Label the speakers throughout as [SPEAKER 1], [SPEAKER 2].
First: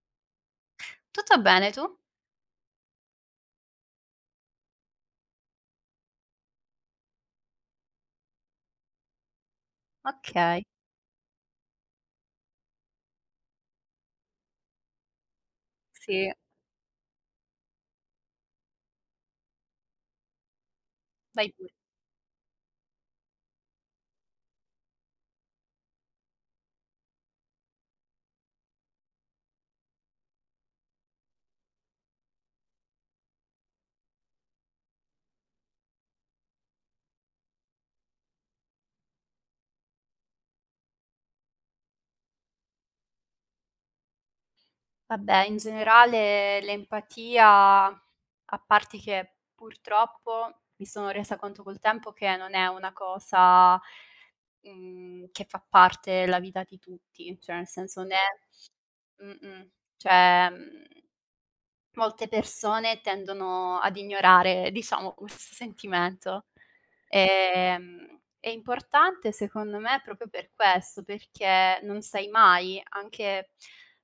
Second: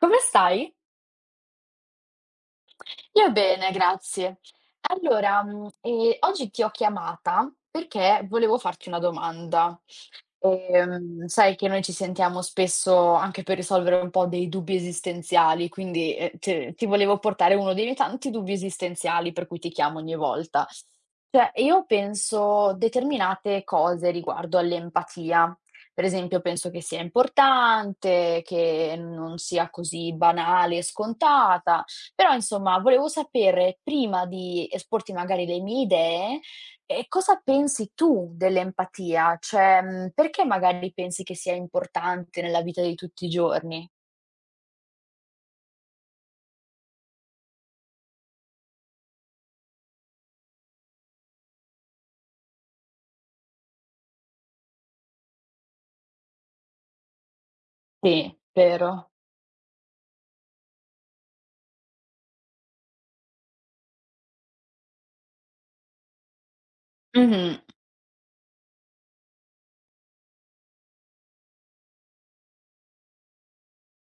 [SPEAKER 1] Come stai?
[SPEAKER 2] Tutto bene, tu?
[SPEAKER 1] Io bene, grazie. Allora, oggi ti ho chiamata perché volevo farti una domanda.
[SPEAKER 2] Okay,
[SPEAKER 1] Sai che noi ci sentiamo spesso anche per risolvere un po' dei dubbi esistenziali, quindi,
[SPEAKER 2] sì,
[SPEAKER 1] te ti volevo portare uno dei miei tanti dubbi esistenziali per cui ti chiamo ogni volta.
[SPEAKER 2] vai
[SPEAKER 1] Cioè,
[SPEAKER 2] pure.
[SPEAKER 1] io penso determinate cose riguardo all'empatia. Per esempio, penso che sia importante, che non sia così banale e scontata, però insomma volevo sapere prima di esporti magari le mie idee, e cosa pensi tu dell'empatia? Cioè, perché magari pensi che sia importante nella vita di tutti i giorni?
[SPEAKER 2] Vabbè, in generale l'empatia, a parte che purtroppo mi sono resa conto col tempo che non è una cosa, che fa parte della vita di tutti, cioè nel senso né
[SPEAKER 1] Sì, vero.
[SPEAKER 2] mh-mh, cioè, mhmm molte persone tendono ad ignorare, diciamo, questo sentimento.
[SPEAKER 1] Mh-mh,
[SPEAKER 2] È importante secondo me proprio per questo, perché non sai mai, anche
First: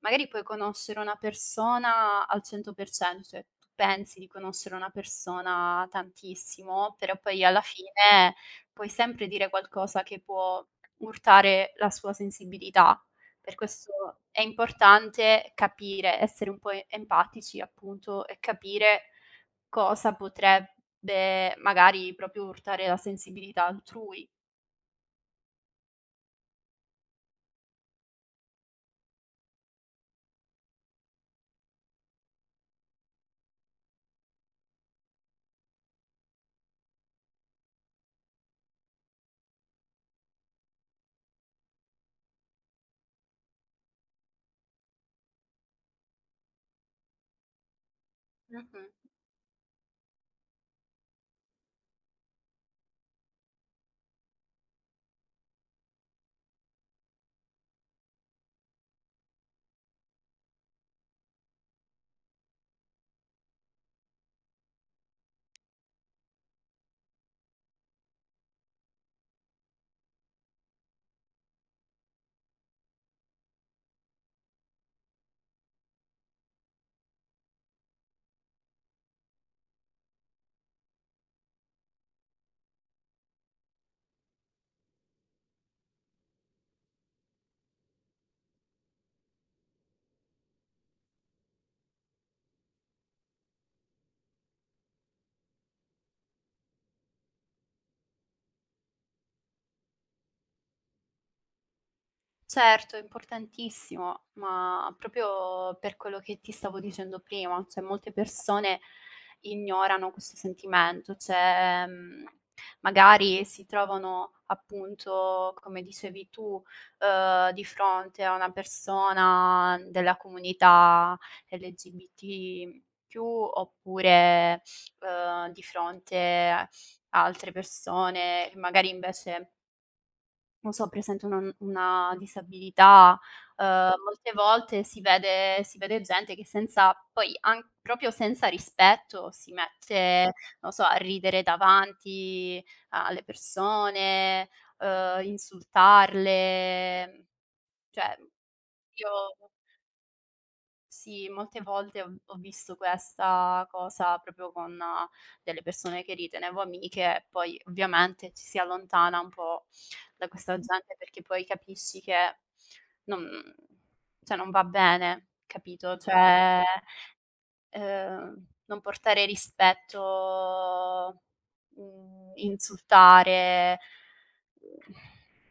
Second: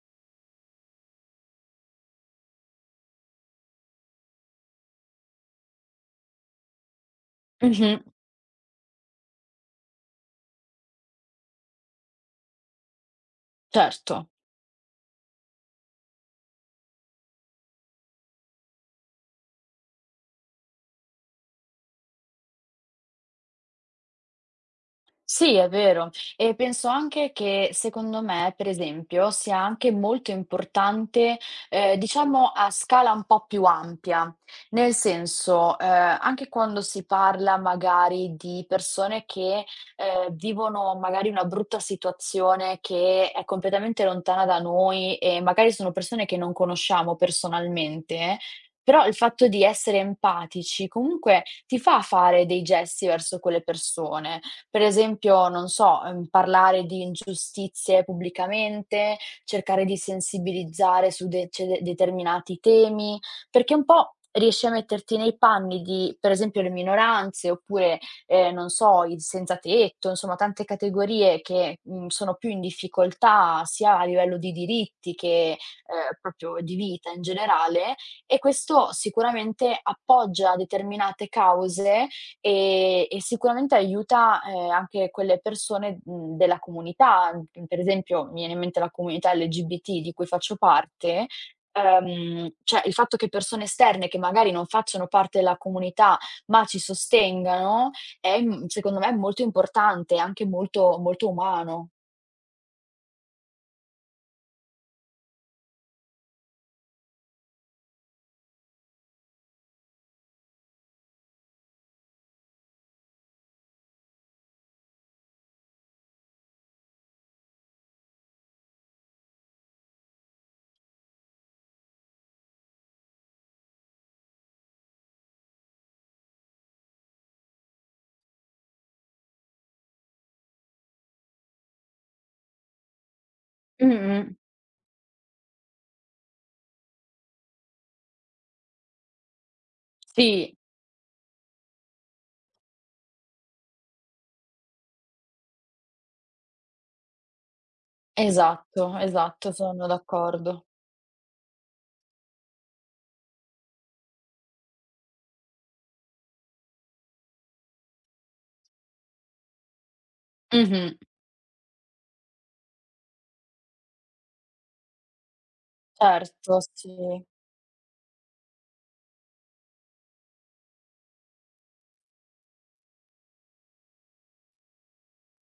[SPEAKER 2] magari puoi conoscere una persona al 100%, cioè tu pensi di conoscere una persona tantissimo, però poi alla
[SPEAKER 1] mh-mh,
[SPEAKER 2] fine puoi sempre dire qualcosa che può urtare la sua sensibilità. Per questo
[SPEAKER 1] certo.
[SPEAKER 2] è importante capire, essere un po' e empatici appunto e capire cosa potrebbe magari proprio urtare la sensibilità altrui.
[SPEAKER 1] Sì, è vero. E penso anche che secondo me, per esempio, sia anche molto importante, diciamo a scala un po' più ampia. Nel senso, anche quando si parla magari di persone che vivono magari una brutta situazione che è completamente lontana da noi e magari sono persone che non conosciamo personalmente,
[SPEAKER 2] Mh-mh.
[SPEAKER 1] però il fatto di essere empatici comunque ti fa fare dei gesti verso quelle persone. Per esempio, non so, parlare di ingiustizie pubblicamente, cercare di sensibilizzare su de ce de determinati temi, perché un po' riesci a metterti nei panni di, per esempio, le minoranze oppure, non so, i senzatetto, insomma tante categorie che sono più in difficoltà sia a livello di diritti che proprio di vita in generale, e questo sicuramente appoggia determinate cause. E sicuramente aiuta anche quelle persone della comunità, per esempio, mi viene in mente la comunità LGBT di cui faccio parte, cioè il fatto che persone esterne, che magari non facciano parte della comunità, ma ci sostengano, è m secondo me molto importante, anche molto molto umano.
[SPEAKER 2] Certo, è importantissimo, ma proprio per quello che ti stavo dicendo prima, cioè molte persone ignorano questo sentimento, cioè magari si trovano appunto, come dicevi tu, di fronte a una persona della comunità LGBT più oppure di fronte a altre persone che magari invece non so, presente una disabilità. uhm,
[SPEAKER 1] Mh-mh.
[SPEAKER 2] Molte volte si vede gente che senza poi an proprio senza rispetto si mette,
[SPEAKER 1] Sì,
[SPEAKER 2] non so, a ridere davanti alle persone, insultarle, cioè
[SPEAKER 1] esatto,
[SPEAKER 2] io
[SPEAKER 1] esatto, sono d'accordo.
[SPEAKER 2] sì, molte volte ho visto questa cosa proprio con delle persone che ritenevo amiche e poi ovviamente ci si allontana un po' da questa
[SPEAKER 1] Mh-mh.
[SPEAKER 2] gente, perché poi capisci che non, cioè non va bene, capito?
[SPEAKER 1] Certo,
[SPEAKER 2] Cioè,
[SPEAKER 1] sì.
[SPEAKER 2] non portare rispetto, insultare, mhmm,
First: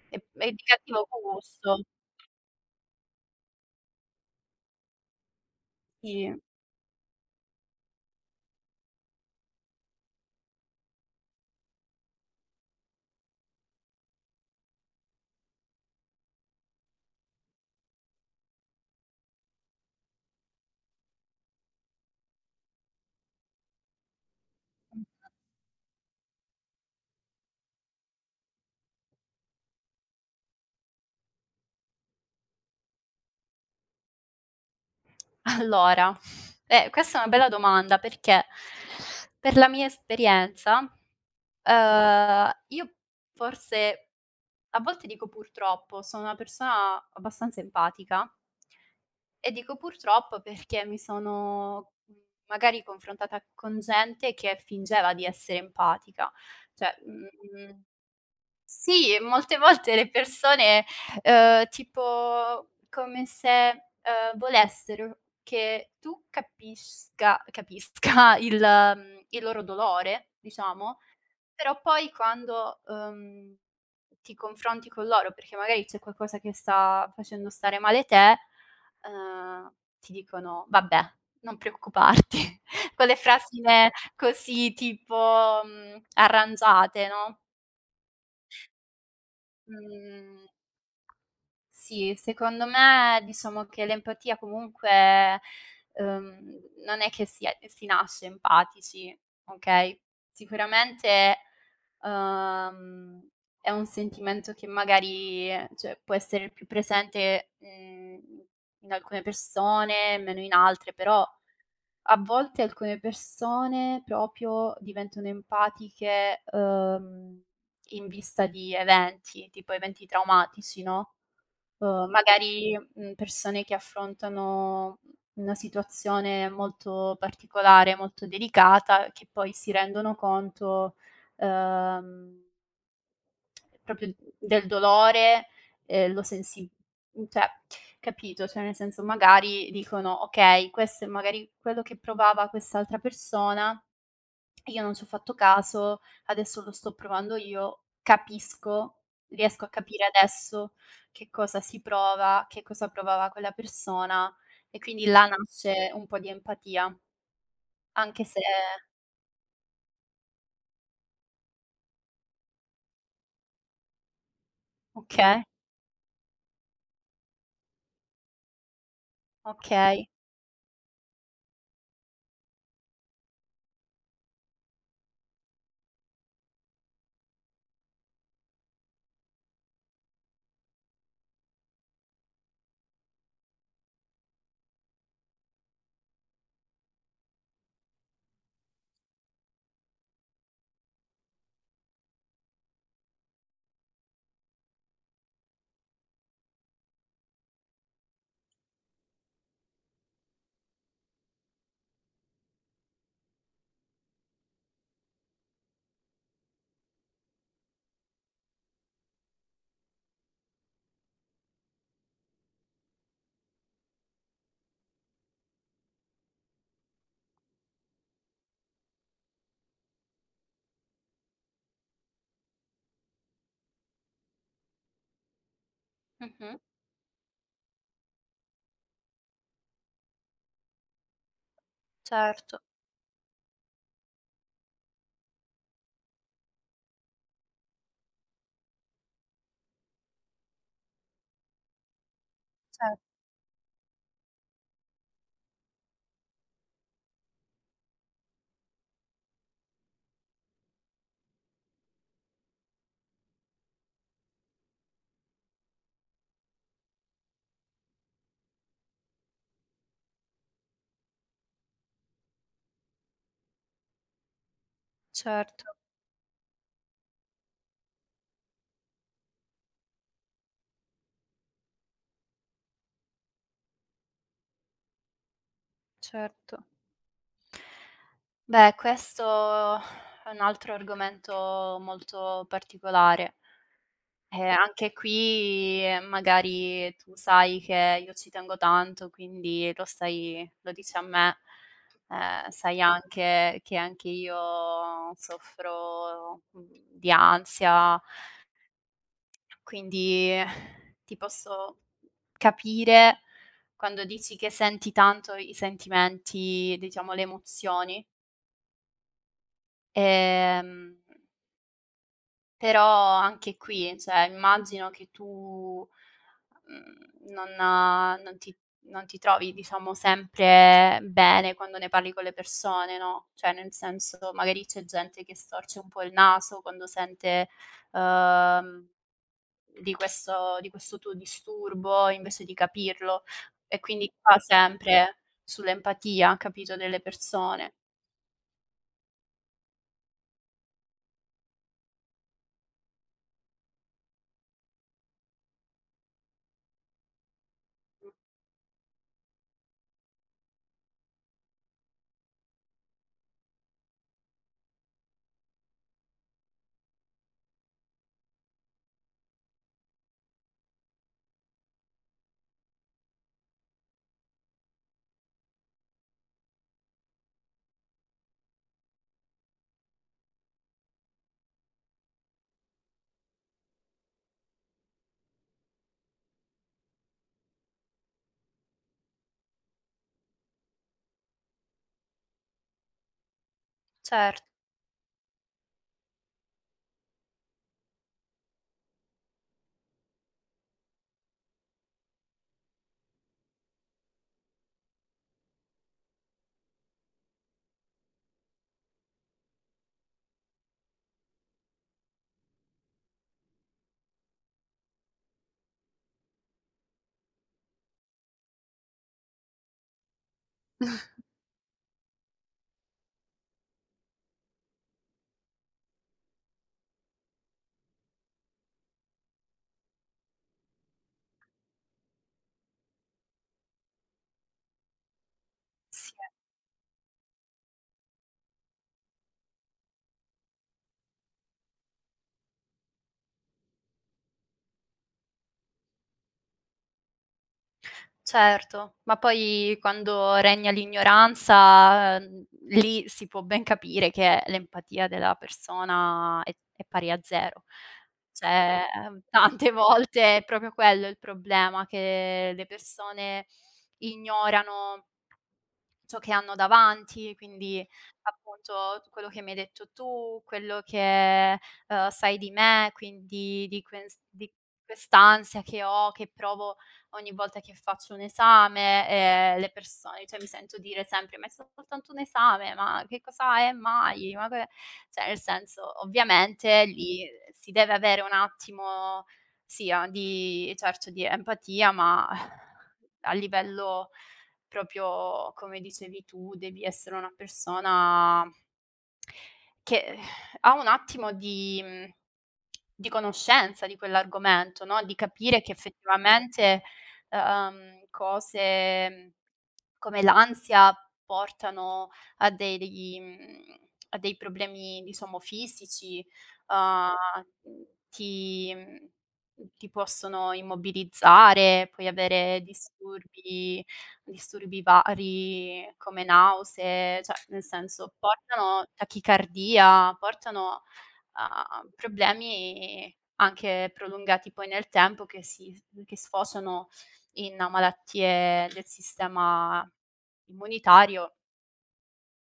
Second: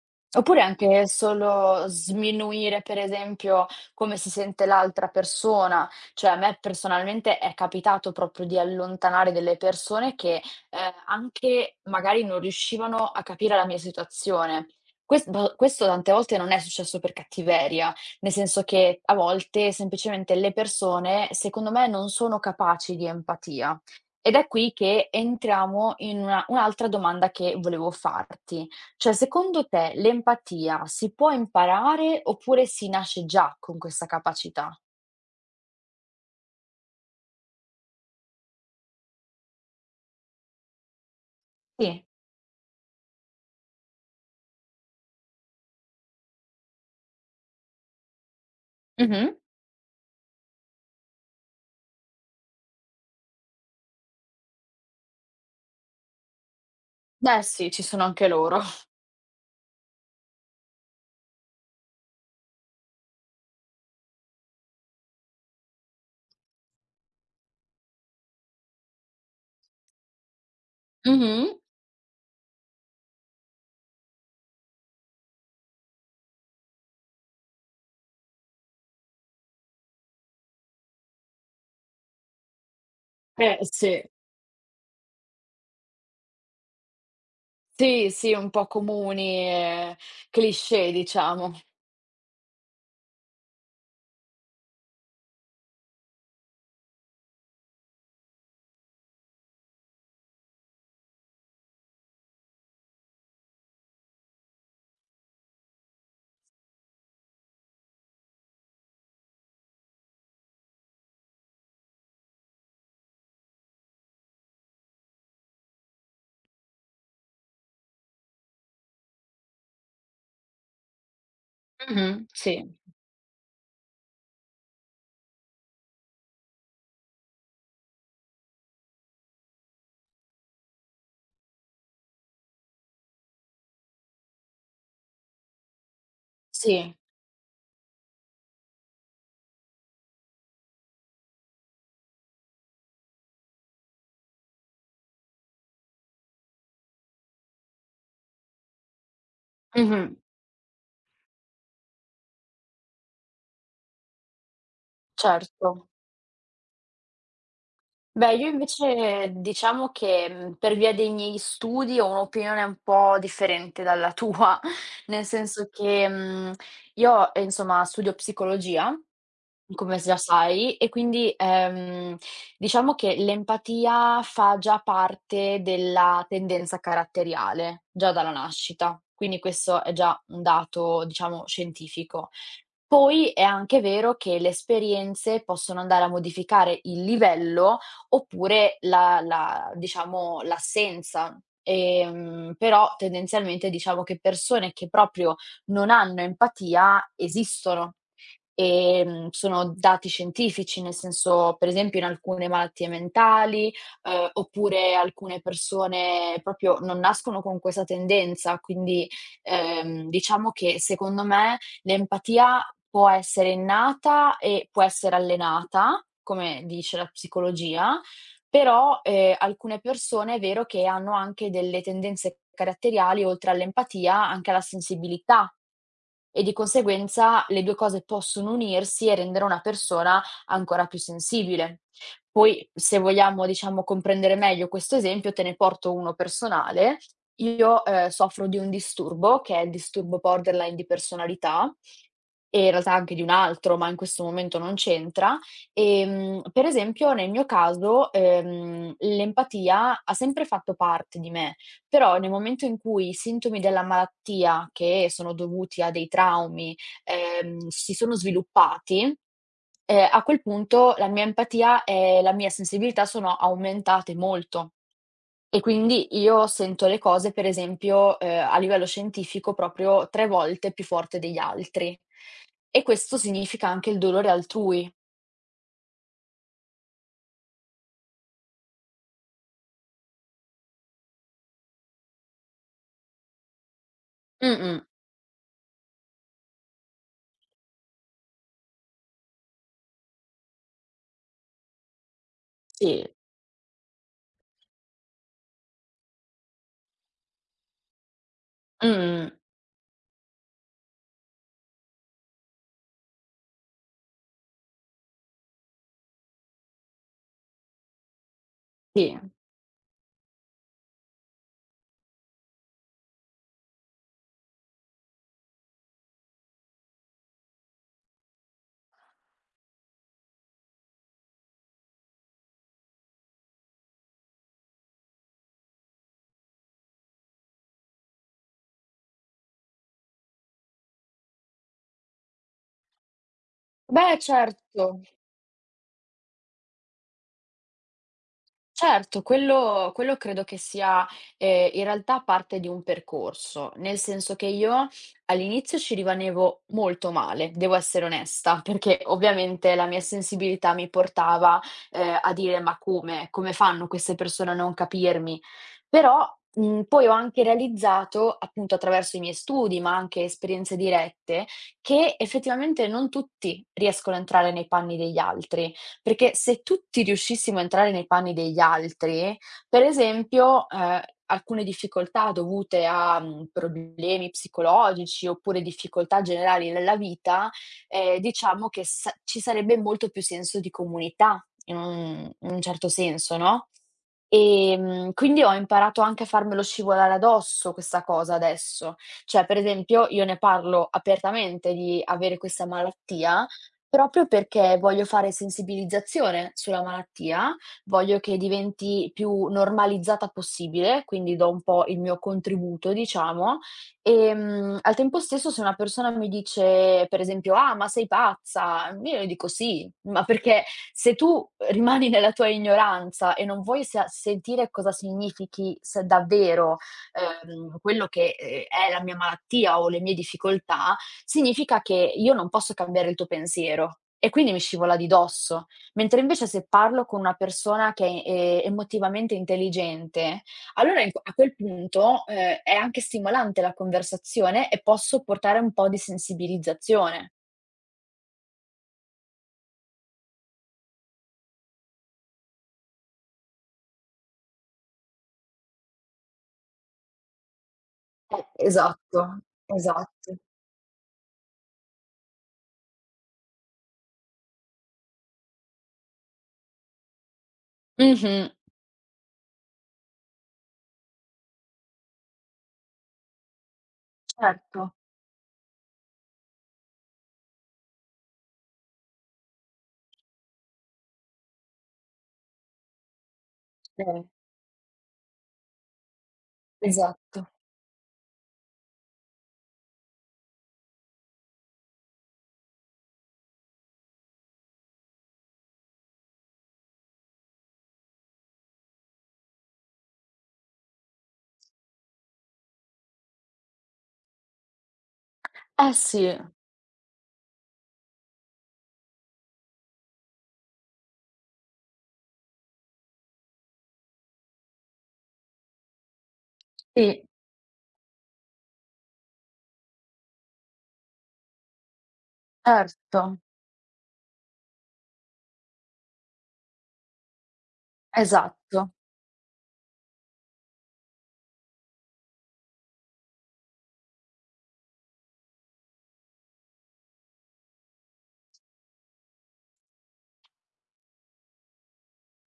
[SPEAKER 2] è
[SPEAKER 1] Oppure
[SPEAKER 2] di cattivo
[SPEAKER 1] anche
[SPEAKER 2] gusto.
[SPEAKER 1] solo sminuire, per esempio, come si sente l'altra persona. Cioè,
[SPEAKER 2] Sì.
[SPEAKER 1] a me personalmente è capitato proprio di allontanare delle persone che anche magari non riuscivano a capire la mia situazione. Questo tante volte non è successo per cattiveria, nel senso che a volte semplicemente le persone, secondo me, non sono capaci di empatia. Ed è qui che entriamo in una un'altra domanda che volevo farti. Cioè, secondo te l'empatia si può imparare oppure si nasce già con questa capacità?
[SPEAKER 2] Allora, questa è una bella domanda, perché per la mia esperienza,
[SPEAKER 1] Sì.
[SPEAKER 2] io forse a volte dico purtroppo, sono una persona abbastanza empatica,
[SPEAKER 1] Mh-mh.
[SPEAKER 2] e dico purtroppo perché mi sono, magari confrontata con gente che fingeva di essere empatica. Cioè,
[SPEAKER 1] Beh sì, ci
[SPEAKER 2] mhmm
[SPEAKER 1] sono anche loro.
[SPEAKER 2] sì, e molte volte le persone, tipo come se, volessero che tu capisca il, il loro dolore, diciamo,
[SPEAKER 1] Mh-mh.
[SPEAKER 2] però poi quando, ti confronti con loro, perché magari c'è qualcosa che sta facendo stare male te, ehm, ti dicono: "Vabbè, non preoccuparti." Quelle
[SPEAKER 1] Eh
[SPEAKER 2] frasine
[SPEAKER 1] sì.
[SPEAKER 2] così tipo, arrangiate, no,
[SPEAKER 1] Sì, sì, un po' comuni e
[SPEAKER 2] mhmm
[SPEAKER 1] cliché diciamo.
[SPEAKER 2] sì, secondo me diciamo che l'empatia comunque, uhm, non è che si è si nasce empatici, okay? Sicuramente, uhm, è un sentimento che magari, cioè, può essere più presente, in alcune persone, meno in altre, però a volte alcune persone proprio diventano empatiche, in vista di eventi, tipo eventi traumatici, no?
[SPEAKER 1] Mh-mh, sì.
[SPEAKER 2] Magari, persone che affrontano una situazione molto particolare, molto delicata, che poi si rendono conto, uhm, proprio del dolore, lo sensi,
[SPEAKER 1] Sì.
[SPEAKER 2] cioè, capito? Cioè nel senso magari dicono: "Okay, questo è magari quello che provava quest'altra persona." Io non ci ho fatto caso, adesso lo sto provando io, capisco, riesco a capire
[SPEAKER 1] Mh-mh.
[SPEAKER 2] adesso che cosa si prova, che cosa provava quella persona, e quindi là
[SPEAKER 1] Certo.
[SPEAKER 2] nasce un po' di empatia, anche
[SPEAKER 1] Beh,
[SPEAKER 2] se,
[SPEAKER 1] io invece diciamo che per via dei miei studi ho un'opinione un po' differente dalla tua, nel
[SPEAKER 2] okay,
[SPEAKER 1] senso che io insomma studio psicologia, come
[SPEAKER 2] okay.
[SPEAKER 1] già sai, e quindi, diciamo che l'empatia fa già parte della tendenza caratteriale, già dalla nascita, quindi questo è già un dato, diciamo, scientifico. Poi è anche vero che le esperienze possono andare a modificare il livello oppure la, diciamo, l'assenza. Però tendenzialmente diciamo che persone che proprio non hanno empatia esistono. Sono dati scientifici, nel senso, per esempio in alcune malattie mentali oppure alcune persone proprio non nascono con questa tendenza, quindi, diciamo che secondo me l'empatia può essere innata e può essere allenata, come dice la psicologia, però, alcune persone è vero che hanno anche delle tendenze caratteriali, oltre all'empatia, anche alla sensibilità, e di
[SPEAKER 2] Mh-mh.
[SPEAKER 1] conseguenza le due cose possono unirsi e rendere una persona ancora più sensibile.
[SPEAKER 2] Certo,
[SPEAKER 1] Poi, se vogliamo, diciamo, comprendere meglio questo esempio, te ne porto uno personale. Io, soffro di un disturbo, che è il disturbo borderline di personalità, e in realtà
[SPEAKER 2] cer
[SPEAKER 1] anche di un altro, ma in questo momento non c'entra. Per esempio nel mio caso, l'empatia ha sempre fatto parte di me, però nel momento in cui i sintomi della malattia, che sono dovuti a dei traumi si sono sviluppati, a quel punto la mia empatia e la mia sensibilità sono aumentate molto. E
[SPEAKER 2] certo,
[SPEAKER 1] quindi io sento le cose, per esempio, a livello scientifico proprio tre volte più forte degli altri. E questo significa anche il dolore altrui.
[SPEAKER 2] certo. Beh, questo è un altro argomento molto particolare.
[SPEAKER 1] Mh-mh.
[SPEAKER 2] Anche qui, magari tu sai che io ci tengo tanto, quindi lo dici a me. Sai
[SPEAKER 1] Sì,
[SPEAKER 2] anche che anche io soffro, di ansia,
[SPEAKER 1] mh,
[SPEAKER 2] quindi ti posso capire quando dici che senti tanto i sentimenti, diciamo le emozioni.
[SPEAKER 1] sì.
[SPEAKER 2] Ehm Però anche qui, cioè immagino che tu, non, non ti trovi diciamo sempre bene quando ne parli con le persone, no, cioè nel senso magari c'è gente che storce un po' il naso quando sente, uhm, di questo, tuo disturbo invece di capirlo, e quindi
[SPEAKER 1] Beh
[SPEAKER 2] qua
[SPEAKER 1] certo.
[SPEAKER 2] sempre sull'empatia, capito, delle persone.
[SPEAKER 1] Certo, quello credo che sia in realtà parte di un percorso, nel senso che io all'inizio ci rimanevo molto male, devo essere onesta, perché ovviamente la mia sensibilità mi portava a dire: "Ma come? Come fanno queste persone a non capirmi?" Però, poi ho anche realizzato, appunto attraverso i miei studi, ma anche esperienze dirette, che effettivamente non tutti riescono a entrare nei panni degli altri. Perché se tutti riuscissimo a entrare nei panni degli altri, per esempio, alcune difficoltà dovute a problemi psicologici oppure difficoltà generali nella vita, diciamo che sa ci sarebbe molto più senso di comunità in un certo senso, no,
[SPEAKER 2] Cert
[SPEAKER 1] quindi ho imparato anche a farmelo scivolare addosso questa cosa adesso. Cioè, per esempio, io ne parlo apertamente di avere questa malattia , proprio perché voglio fare sensibilizzazione sulla malattia, voglio che diventi più normalizzata possibile, quindi do un po' il mio contributo, diciamo. Al tempo stesso se una persona mi dice, per esempio: "Ah, ma sei pazza", io le dico: "Sì", ma perché se tu rimani nella tua ignoranza e non vuoi sa sentire cosa significhi se davvero, quello che è la mia malattia o le mie difficoltà, significa che io non posso cambiare il tuo pensiero e quindi mi scivola di dosso.
[SPEAKER 2] Sì.
[SPEAKER 1] Mentre invece se parlo con una persona che è emotivamente intelligente, allora in q a quel punto, è anche stimolante la conversazione e posso portare un po' di sensibilizzazione.
[SPEAKER 2] Certo, ma poi quando regna l'ignoranza, lì si può ben capire che l'empatia della persona è pari a 0. Cioè,
[SPEAKER 1] Esatto,
[SPEAKER 2] tante volte
[SPEAKER 1] esatto.
[SPEAKER 2] è proprio quello il problema, che le persone ignorano ciò che hanno davanti, quindi
[SPEAKER 1] Mh-mh,
[SPEAKER 2] appunto quello che mi hai detto tu, quello che, sai di me, quindi di quens di
[SPEAKER 1] certo,
[SPEAKER 2] quest'ansia che ho, che provo ogni volta che faccio un esame, le persone, cioè, mi sento dire sempre: "Ma è soltanto un esame, ma che cosa è
[SPEAKER 1] sì,
[SPEAKER 2] mai? Ma que." Cioè nel senso ovviamente lì
[SPEAKER 1] esatto.
[SPEAKER 2] si deve avere un attimo sia di certo di empatia, ma a livello proprio come dicevi tu, devi essere una persona che ha un attimo di, di conoscenza di quell'argomento, no, di capire che
[SPEAKER 1] Eh sì,
[SPEAKER 2] effettivamente, cose, come l'ansia portano a degli, a dei problemi diciamo fisici, uhm,
[SPEAKER 1] sì,
[SPEAKER 2] ti mhmm, ti possono immobilizzare, puoi avere
[SPEAKER 1] certo,
[SPEAKER 2] disturbi, vari come nausee, cioè nel senso portano
[SPEAKER 1] esatto.
[SPEAKER 2] tachicardia, portano a problemi anche prolungati poi nel tempo, che sfociano in malattie del sistema immunitario,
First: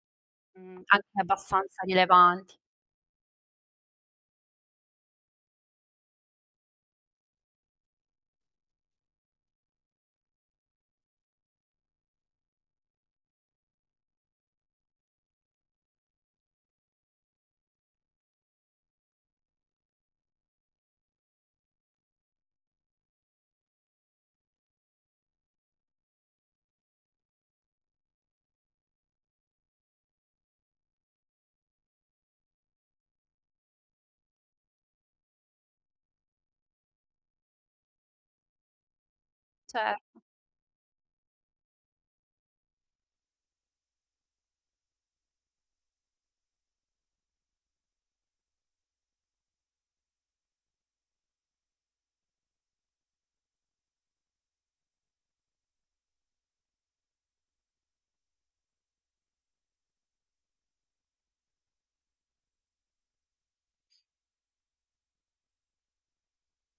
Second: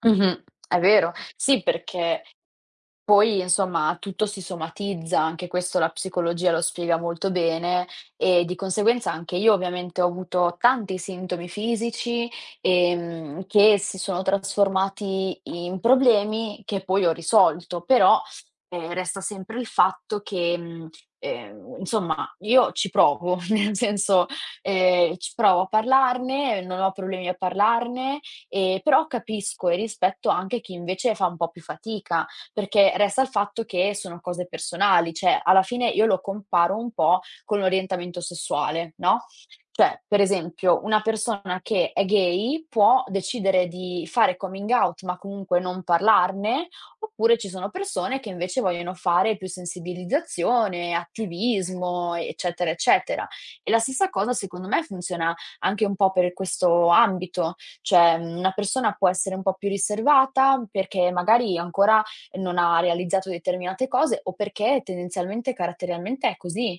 [SPEAKER 1] Mh-mh, è
[SPEAKER 2] mhmm, anche
[SPEAKER 1] vero. Sì,
[SPEAKER 2] abbastanza
[SPEAKER 1] perché
[SPEAKER 2] rilevanti.
[SPEAKER 1] poi insomma tutto si somatizza, anche questo la psicologia lo spiega molto bene e di conseguenza anche io ovviamente ho avuto tanti sintomi fisici che si sono trasformati in problemi che poi ho risolto, però resta sempre il fatto che insomma io ci provo, nel senso, ci provo a parlarne, non ho problemi a parlarne, però capisco e rispetto anche chi invece fa un po' più fatica perché resta il fatto che sono cose personali, cioè alla fine io lo comparo un po' con l'orientamento sessuale, no,
[SPEAKER 2] Cer
[SPEAKER 1] cioè per esempio una persona che è gay può decidere di fare coming out, ma comunque non parlarne, oppure ci sono persone che invece vogliono fare più sensibilizzazione, attivismo, eccetera, eccetera. E la stessa cosa secondo me funziona anche un po' per questo ambito, cioè, una persona può essere un po' più riservata perché magari ancora non ha realizzato determinate cose o perché tendenzialmente, caratterialmente è così.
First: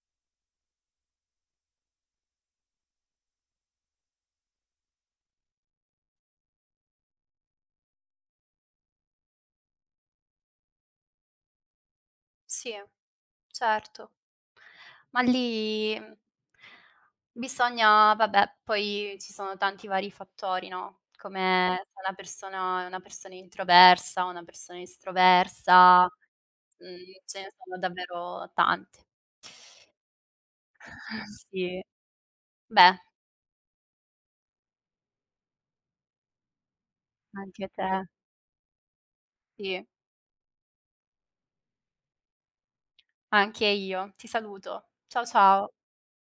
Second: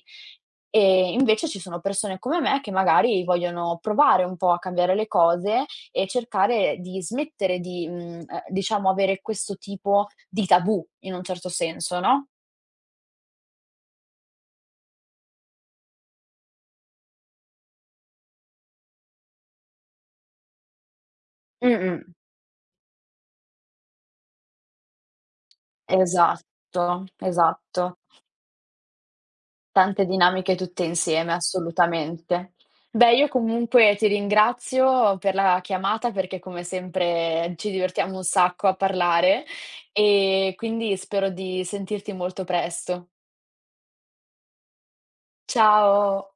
[SPEAKER 1] E invece ci sono persone come me che magari vogliono provare un po' a cambiare le cose e cercare di smettere di diciamo avere questo tipo di tabù in un certo senso, no?
[SPEAKER 2] Sì, certo. Ma lì, bisogna, vabbè, poi ci sono tanti vari fattori, no, come se
[SPEAKER 1] Mh-mh.
[SPEAKER 2] una persona è una persona introversa, una persona estroversa,
[SPEAKER 1] Esatto,
[SPEAKER 2] ce ne sono
[SPEAKER 1] esatto.
[SPEAKER 2] davvero tante.
[SPEAKER 1] Tante dinamiche tutte insieme,
[SPEAKER 2] Sì,
[SPEAKER 1] assolutamente.
[SPEAKER 2] beh,
[SPEAKER 1] Beh, io comunque ti ringrazio per la chiamata perché come sempre
[SPEAKER 2] anche
[SPEAKER 1] ci
[SPEAKER 2] te.
[SPEAKER 1] divertiamo un sacco a parlare
[SPEAKER 2] Sì,
[SPEAKER 1] e quindi spero di sentirti molto presto.
[SPEAKER 2] anche io. Ti saluto. Ciao, ciao.
[SPEAKER 1] Ciao.